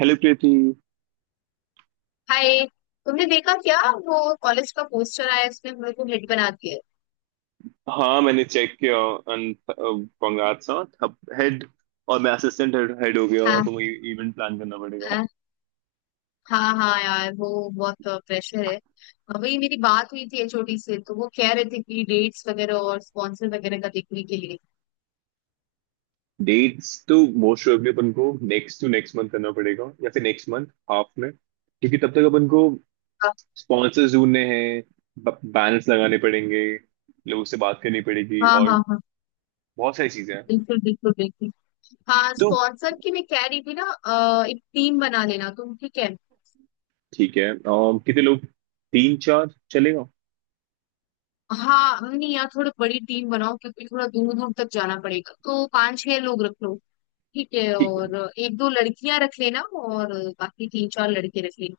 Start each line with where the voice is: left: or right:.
right: Hello Preeti.
left: Hi. तुमने देखा क्या वो कॉलेज का पोस्टर आया है, उसने मेरे को हिट बना दिया है।
right: हाँ, मैंने चेक किया। And congrats. अब हेड और मैं असिस्टेंट हेड हेड हो गया हूँ,
left: हाँ।
right: अब मुझे इवेंट प्लान करना पड़ेगा।
left: हाँ हाँ हाँ यार वो बहुत प्रेशर है। हाँ, वही मेरी बात हुई थी एचओडी से तो वो कह रहे थे कि डेट्स वगैरह और स्पॉन्सर वगैरह का देखने के लिए।
right: डेट्स तो मोस्ट प्रोबेबली अपन को नेक्स्ट टू नेक्स्ट मंथ करना पड़ेगा या फिर नेक्स्ट मंथ हाफ में, क्योंकि तब तक अपन को
left: हाँ
right: स्पॉन्सर्स ढूंढने हैं, बैनर्स लगाने पड़ेंगे, लोगों से बात करनी पड़ेगी
left: हाँ
right: और
left: हाँ हाँ,
right: बहुत सारी चीजें हैं।
left: बिल्कुल बिल्कुल बिल्कुल। हाँ
right: तो
left: स्पॉन्सर की मैं कह रही थी ना, एक टीम बना लेना तुम, ठीक है।
right: ठीक है, कितने लोग? तीन चार चलेगा?
left: हाँ नहीं यार थोड़ी बड़ी टीम बनाओ क्योंकि थोड़ा दूर दूर तक जाना पड़ेगा तो पांच छह लोग रख लो। ठीक है।
right: ठीक है।
left: और एक दो लड़कियां रख लेना और बाकी तीन चार लड़के रख लेना।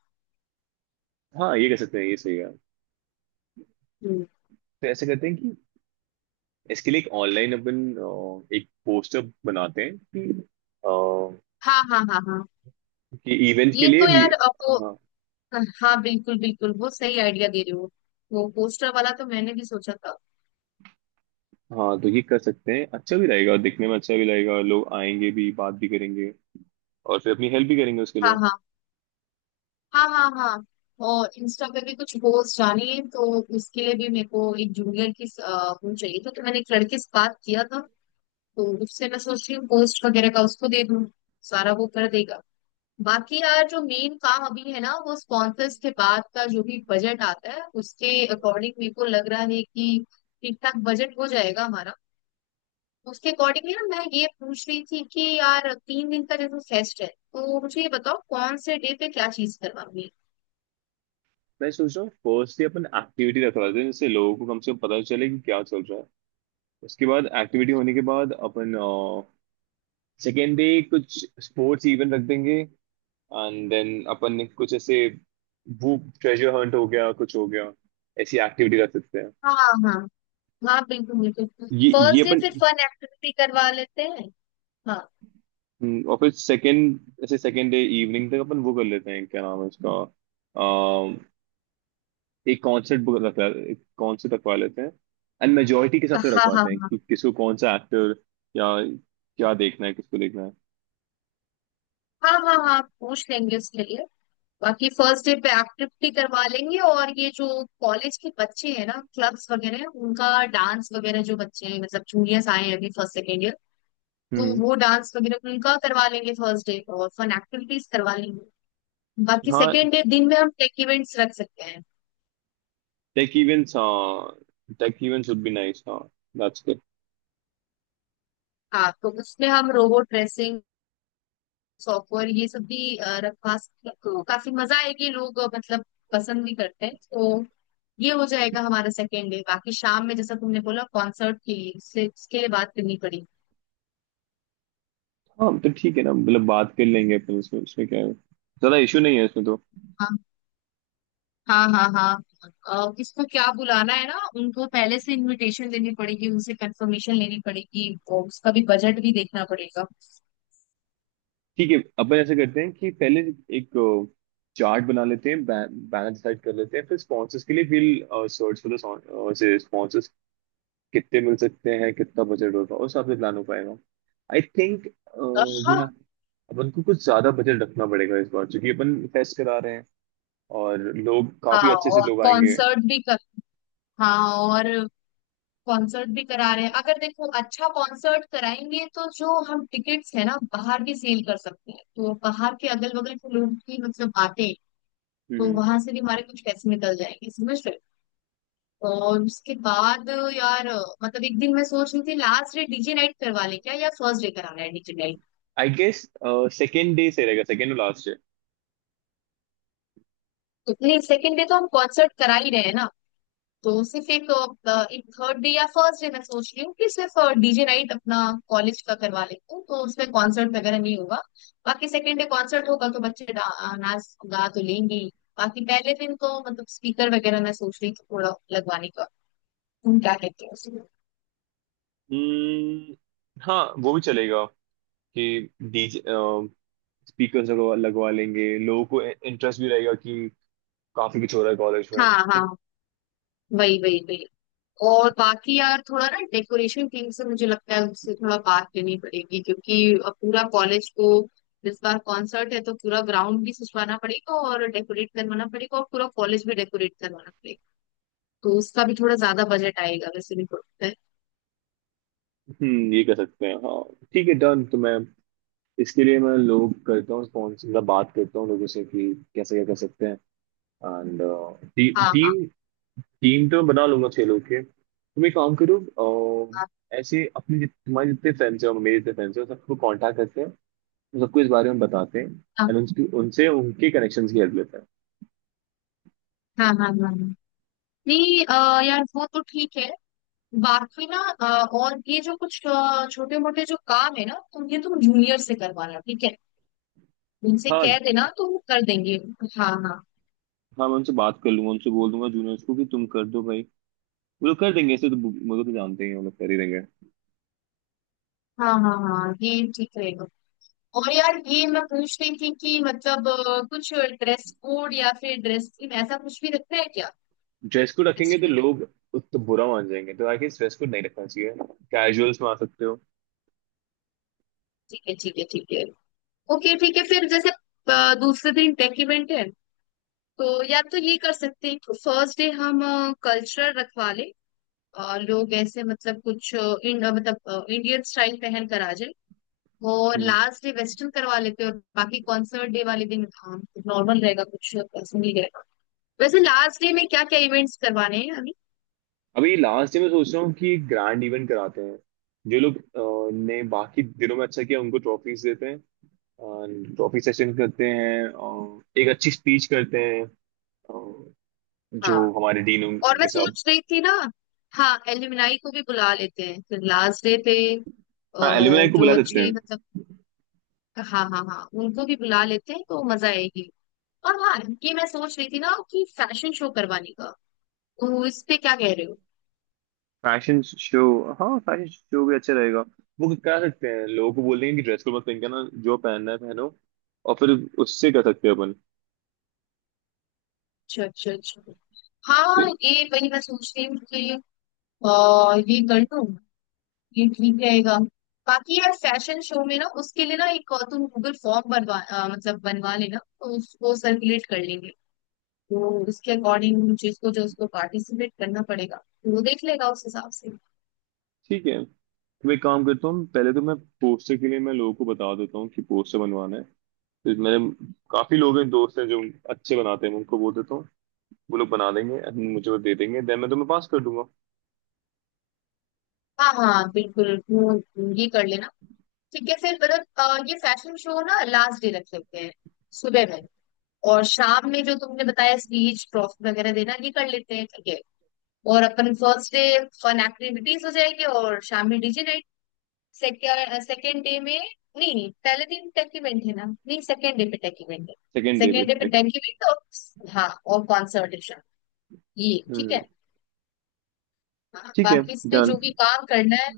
right: हाँ, ये कह सकते हैं, ये सही है।
left: हम्म।
right: तो ऐसे करते हैं कि इसके लिए एक ऑनलाइन अपन एक पोस्टर बनाते हैं अ,
left: हाँ हाँ हाँ हाँ
right: कि इवेंट के
left: ये
right: लिए
left: तो
right: भी।
left: यार अब वो।
right: हाँ
left: हाँ बिल्कुल बिल्कुल वो सही आइडिया दे रहे हो। वो पोस्टर वाला तो मैंने भी सोचा था।
right: हाँ। तो ये कर सकते हैं, अच्छा भी रहेगा, दिखने में अच्छा भी लगेगा, लोग आएंगे भी, बात भी करेंगे और फिर अपनी हेल्प भी करेंगे उसके लिए।
left: हाँ हाँ हाँ हाँ हाँ। और इंस्टा पे भी कुछ पोस्ट आनी है तो उसके लिए भी मेरे को एक जूनियर की वो चाहिए था तो मैंने एक लड़के से बात किया था। तो उससे मैं सोच रही हूँ पोस्ट वगैरह का उसको दे दूँ, सारा वो कर देगा। बाकी यार जो मेन काम अभी है ना वो स्पॉन्सर्स के बाद का जो भी बजट आता है उसके अकॉर्डिंग मेरे को लग रहा है कि ठीक ठाक बजट हो जाएगा हमारा। उसके अकॉर्डिंगली ना मैं ये पूछ रही थी कि यार तीन दिन का जैसे फेस्ट है तो मुझे ये बताओ कौन से डे पे क्या चीज करवानी है।
right: मैं सोच रहा हूँ फर्स्ट ही अपन एक्टिविटी रखवाते हैं जिससे लोगों को कम से कम पता चले कि क्या चल रहा है। उसके बाद एक्टिविटी होने के बाद अपन सेकेंड डे कुछ स्पोर्ट्स इवेंट रख देंगे। एंड देन अपन ने कुछ ऐसे वो ट्रेजर हंट हो गया कुछ हो गया ऐसी एक्टिविटी कर सकते हैं।
left: हाँ हाँ हाँ बिल्कुल बिल्कुल
right: ये
left: फर्स्ट डे
right: अपन।
left: फिर फन एक्टिविटी करवा लेते हैं। हाँ
right: और फिर सेकेंड ऐसे सेकेंड डे इवनिंग तक अपन वो कर लेते हैं, क्या नाम है उसका, अम, एक कॉन्सर्ट बुक रखवा एक कॉन्सर्ट रखवा लेते हैं। एंड मेजोरिटी के हिसाब से
left: हाँ हाँ
right: रखवाते हैं
left: हाँ।
right: कि किसको कौन सा एक्टर या क्या देखना है, किसको देखना है।
left: हाँ हाँ हाँ पूछ लेंगे उसके लिए। बाकी फर्स्ट डे पे एक्टिविटी करवा लेंगे और ये जो कॉलेज के बच्चे हैं ना, क्लब्स वगैरह उनका डांस वगैरह, जो बच्चे हैं मतलब जूनियर्स आए हैं अभी फर्स्ट सेकेंड ईयर, तो
right: हम्म।
left: वो डांस वगैरह उनका करवा लेंगे फर्स्ट डे, और फन एक्टिविटीज करवा लेंगे। बाकी
right: हाँ,
left: सेकेंड डे दिन में हम टेक इवेंट्स रख सकते हैं।
right: टेक इवेंट्स, हाँ, tech events would be nice, हाँ, दैट्स।
left: हाँ तो उसमें हम रोबोट रेसिंग, सॉफ्टवेयर ये सब भी रखवा सकते हैं तो काफी मजा आएगी। लोग मतलब पसंद भी करते हैं तो ये हो जाएगा हमारा सेकेंड डे। बाकी शाम में जैसा तुमने बोला कॉन्सर्ट के लिए उससे उसके लिए बात करनी पड़ेगी।
right: हाँ, तो ठीक है ना, मतलब बात कर लेंगे अपन, इसमें इसमें क्या है, ज्यादा इशू नहीं है इसमें तो।
left: हाँ हाँ हाँ हाँ। किसको क्या बुलाना है ना, उनको पहले से इनविटेशन देनी पड़ेगी, उनसे कंफर्मेशन लेनी पड़ेगी और उसका भी बजट भी देखना पड़ेगा।
right: ठीक है, अपन ऐसे करते हैं कि पहले एक चार्ट बना लेते हैं, बैनर डिसाइड कर लेते हैं, फिर स्पॉन्सर्स के लिए will search for the sponsors. कितने मिल सकते हैं, कितना बजट होगा, उस हिसाब से प्लान हो पाएगा। आई थिंक वी
left: हाँ।
right: हैव, अपन को कुछ ज्यादा बजट रखना पड़ेगा इस बार क्योंकि अपन फेस्ट करा रहे हैं और लोग काफी
left: हाँ
right: अच्छे से
left: और
right: लोग आएंगे।
left: कॉन्सर्ट भी कर, हाँ और कॉन्सर्ट भी करा रहे हैं अगर देखो। अच्छा कॉन्सर्ट कराएंगे तो जो हम टिकट्स है ना बाहर भी सेल कर सकते हैं, तो बाहर के अगल बगल के लोग भी मतलब आते हैं तो वहां से भी हमारे कुछ पैसे निकल जाएंगे, समझ रहे हो? और उसके बाद यार, मतलब एक दिन मैं सोच रही थी लास्ट डे डीजे नाइट करवा लें क्या, या फर्स्ट डे कराना है DJ night.
right: I guess second day से रहेगा, सेकेंड और लास्ट।
left: तो नहीं सेकंड डे तो हम कॉन्सर्ट करा ही रहे हैं ना, तो सिर्फ एक, एक थर्ड डे या फर्स्ट डे मैं सोच रही हूँ कि सिर्फ डीजे नाइट अपना कॉलेज का करवा लेती हूँ, तो उसमें कॉन्सर्ट वगैरह नहीं होगा। बाकी सेकेंड डे कॉन्सर्ट होगा तो बच्चे नाच गा तो लेंगे ही। बाकी पहले दिन तो मतलब स्पीकर वगैरह मैं सोच रही थी थोड़ा लगवाने का। तुम क्या कहते हो?
right: हम्म, हाँ, वो भी चलेगा कि डीजे स्पीकर्स लगवा लगवा लेंगे, लोगों को इंटरेस्ट भी रहेगा कि काफी कुछ हो रहा है कॉलेज में।
left: हाँ हाँ वही वही वही। और बाकी यार थोड़ा ना डेकोरेशन टीम से मुझे लगता है उससे थोड़ा बात करनी पड़ेगी, क्योंकि अब पूरा कॉलेज को, इस बार कॉन्सर्ट है तो पूरा ग्राउंड भी सजवाना पड़ेगा और डेकोरेट करवाना पड़ेगा और पूरा कॉलेज भी डेकोरेट करवाना पड़ेगा। तो उसका भी थोड़ा ज्यादा बजट आएगा वैसे भी थोड़ा।
right: ये कर सकते हैं, हाँ। ठीक है, डन। तो मैं इसके लिए मैं लोग करता हूँ स्पॉन्सर, मतलब बात करता हूँ लोगों से कि कैसे क्या कर सकते हैं। एंड टी,
left: हाँ
right: टीम टीम तो मैं बना लूंगा छह लोग के, तुम एक काम करो।
left: हाँ
right: ऐसे अपने तुम्हारे जितने फ्रेंड्स हो मेरे जितने फ्रेंड्स हो सबको कांटेक्ट करते हैं, सबको इस बारे में बताते हैं।
left: हाँ
right: एंड उनकी उनसे उनके कनेक्शन की हेल्प लेते हैं।
left: हाँ। हाँ हाँ हाँ। हाँ। नहीं यार वो तो ठीक है। बाकी ना और ये जो कुछ छोटे मोटे जो काम है ना तो ये तुम जूनियर से करवाना, ठीक है? उनसे
right: हाँ
left: कह देना तो वो कर देंगे। हाँ हाँ।
right: हाँ, मैं उनसे बात कर लूंगा, उनसे बोल दूंगा जूनियर्स को कि तुम कर दो भाई। वो लोग कर देंगे, ऐसे तो वो लोग तो जानते ही हैं, वो लोग कर ही देंगे।
left: हाँ हाँ हाँ ये ठीक रहेगा। और यार ये मैं पूछ रही थी कि मतलब कुछ ड्रेस कोड या फिर ड्रेस थीम ऐसा कुछ भी रखना है क्या?
right: ड्रेस कोड रखेंगे तो
left: फेस्टिवल।
right: लोग तो बुरा मान जाएंगे, तो आई गेस ड्रेस कोड नहीं रखना चाहिए। कैजुअल्स में आ सकते हो।
left: ठीक है ठीक है ठीक है। ओके ठीक है, फिर जैसे दूसरे दिन टेक इवेंट है तो या तो ये कर सकते हैं कि फर्स्ट डे हम कल्चरल रखवा लें, लोग ऐसे मतलब कुछ मतलब इंडियन स्टाइल पहन कर आ जाए। और
right: हम्म।
left: लास्ट डे वेस्टर्न करवा लेते हैं। और बाकी कॉन्सर्ट डे वाले दिन हाँ नॉर्मल रहेगा, कुछ ऐसा नहीं रहेगा। वैसे लास्ट डे में क्या क्या इवेंट्स करवाने हैं अभी?
right: अभी लास्ट में सोच रहा हूँ कि एक ग्रैंड इवेंट कराते हैं। जो लोग ने बाकी दिनों में अच्छा किया उनको ट्रॉफीज देते हैं। ट्रॉफी सेशन करते हैं, एक अच्छी स्पीच करते हैं जो
left: हाँ।
right: हमारे डीन,
left: और मैं
right: उनके साथ।
left: सोच रही थी ना, हाँ एलुमनाई को भी बुला लेते हैं फिर लास्ट डे पे अ,
right: हाँ, एलुमनाई को
left: जो
right: बुला सकते
left: अच्छे
right: हैं।
left: मतलब, हाँ हाँ हाँ उनको भी बुला लेते हैं तो मजा आएगी। और हाँ, ये मैं सोच रही थी ना कि फैशन शो करवाने का। तो इस पे क्या कह रहे हो?
right: Fashion show? हाँ, फैशन शो भी अच्छा रहेगा। वो करा सकते हैं, लोगों को बोल देंगे कि ड्रेस कोड मत पहन के ना, जो पहनना है पहनो, और फिर उससे कर सकते हैं अपन।
left: अच्छा अच्छा अच्छा। हाँ
right: ठीक।
left: ये वही मैं सोच रही हूँ कि ये कर लूँ, ये ठीक रहेगा। बाकी यार फैशन शो में ना, उसके लिए ना एक और तुम गूगल फॉर्म मतलब बनवा लेना तो उसको सर्कुलेट कर लेंगे। तो उसके अकॉर्डिंग जिसको जो उसको पार्टिसिपेट करना पड़ेगा तो वो देख लेगा उस हिसाब से।
right: ठीक है, तो मैं एक काम करता हूँ, पहले तो मैं पोस्टर के लिए मैं लोगों को बता देता हूँ कि पोस्टर बनवाना है। तो मेरे काफी लोग हैं, दोस्त हैं जो अच्छे बनाते हैं, मैं उनको बोल देता हूँ, वो लोग बना देंगे and मुझे वो दे देंगे, देन मैं तुम्हें पास कर दूंगा।
left: हाँ हाँ बिल्कुल वो ये कर लेना। ठीक है फिर मतलब ये फैशन शो ना लास्ट डे रख लेते हैं सुबह में, और शाम में जो तुमने बताया स्पीच ट्रॉफी वगैरह देना ये कर लेते हैं, ठीक है। और अपन फर्स्ट डे फन एक्टिविटीज हो जाएंगे और शाम में डीजे, सेकेंड सेकेंड डे में, नहीं नहीं पहले दिन तक इवेंट है ना, नहीं सेकेंड डे पे टेक इवेंट है।
right: सेकेंड डे
left: सेकेंड डे
right: पे।
left: पे टेक इवेंट और हाँ और कॉन्सर्टेशन, ये ठीक
right: हम्म।
left: है। हाँ,
right: ठीक है,
left: बाकी इस पे
right: डन।
left: जो भी काम करना है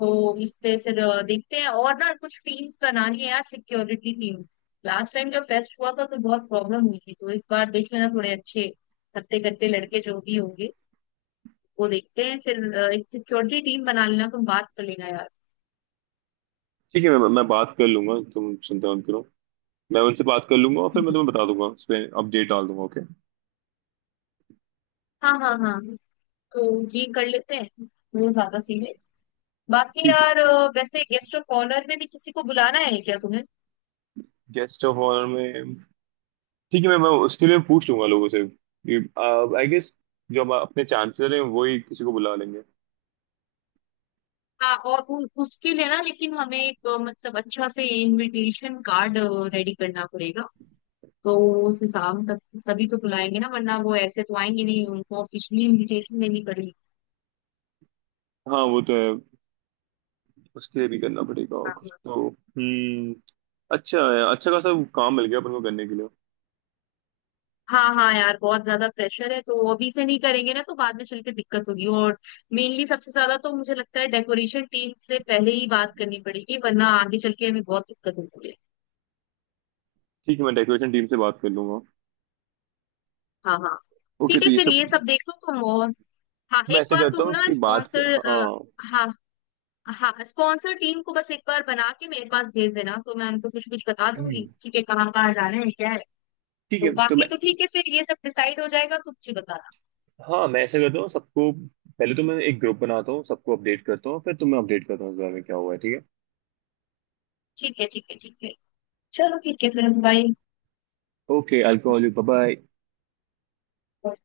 left: तो इस पे फिर देखते हैं। और ना कुछ टीम्स बनानी है यार, सिक्योरिटी टीम, लास्ट टाइम जब फेस्ट हुआ था तो बहुत प्रॉब्लम हुई थी, तो इस बार देख लेना थोड़े अच्छे हत्ते कट्टे लड़के जो भी होंगे वो देखते हैं, फिर एक सिक्योरिटी टीम बना लेना, तुम बात कर लेना यार।
right: ठीक है, मैं बात कर लूंगा, तुम चिंता मत करो। मैं उनसे बात कर लूंगा और फिर मैं तुम्हें
left: हम्म।
right: बता दूंगा, उस पर अपडेट डाल दूंगा। ओके।
left: हाँ हाँ हाँ तो ये कर लेते हैं, वो ज्यादा सीन है। बाकी
right: ठीक है।
left: यार वैसे गेस्ट ऑफ ऑनर में भी किसी को बुलाना है क्या तुम्हें?
right: गेस्ट ऑफ ऑनर में? ठीक है, मैं उसके लिए पूछ लूंगा लोगों से। आई गेस जो हम अपने चांसलर हैं वो ही किसी को बुला लेंगे।
left: हाँ और उसके लिए ना, लेकिन हमें एक मतलब अच्छा से इनविटेशन कार्ड रेडी करना पड़ेगा, तो उस हिसाब तक तभी तो बुलाएंगे ना, वरना वो ऐसे तो आएंगे नहीं, उनको ऑफिशियली इनविटेशन देनी पड़ेगी।
right: हाँ, वो तो है, उसके लिए भी करना पड़ेगा और कुछ तो। अच्छा है, अच्छा खासा काम मिल गया अपन को करने के लिए।
left: हाँ हाँ यार बहुत ज्यादा प्रेशर है, तो अभी से नहीं करेंगे ना तो बाद में चल के दिक्कत होगी। और मेनली सबसे ज्यादा तो मुझे लगता है डेकोरेशन टीम से पहले ही बात करनी पड़ेगी, वरना आगे चल के हमें बहुत दिक्कत होती है।
right: ठीक है, मैं डेकोरेशन टीम से बात कर लूंगा।
left: हाँ हाँ।
right: ओके,
left: ठीक है
right: तो ये
left: फिर
right: सब,
left: ये सब देख लो तुम और, हाँ
right: मैं
left: एक
right: ऐसे
left: बार
right: करता
left: तुम
right: हूँ
left: ना
right: कि बात,
left: स्पॉन्सर,
right: हाँ।
left: हाँ हाँ स्पॉन्सर टीम को बस एक बार बना के मेरे पास भेज देना तो मैं उनको कुछ कुछ बता दूंगी, ठीक है, कहाँ कहाँ जाना है क्या है।
right: ठीक
left: तो
right: है, तो
left: बाकी
right: मैं,
left: तो ठीक है फिर ये सब डिसाइड हो जाएगा, तुम मुझे बताना।
right: हाँ, मैं ऐसा करता हूँ, सबको पहले तो मैं एक ग्रुप बनाता हूँ, सबको अपडेट करता हूँ, फिर तुम्हें अपडेट करता हूँ इस बारे में क्या हुआ है, ठीक
left: ठीक है ठीक है ठीक है। चलो ठीक है फिर बाय।
right: है? Okay, alcohol, bye bye.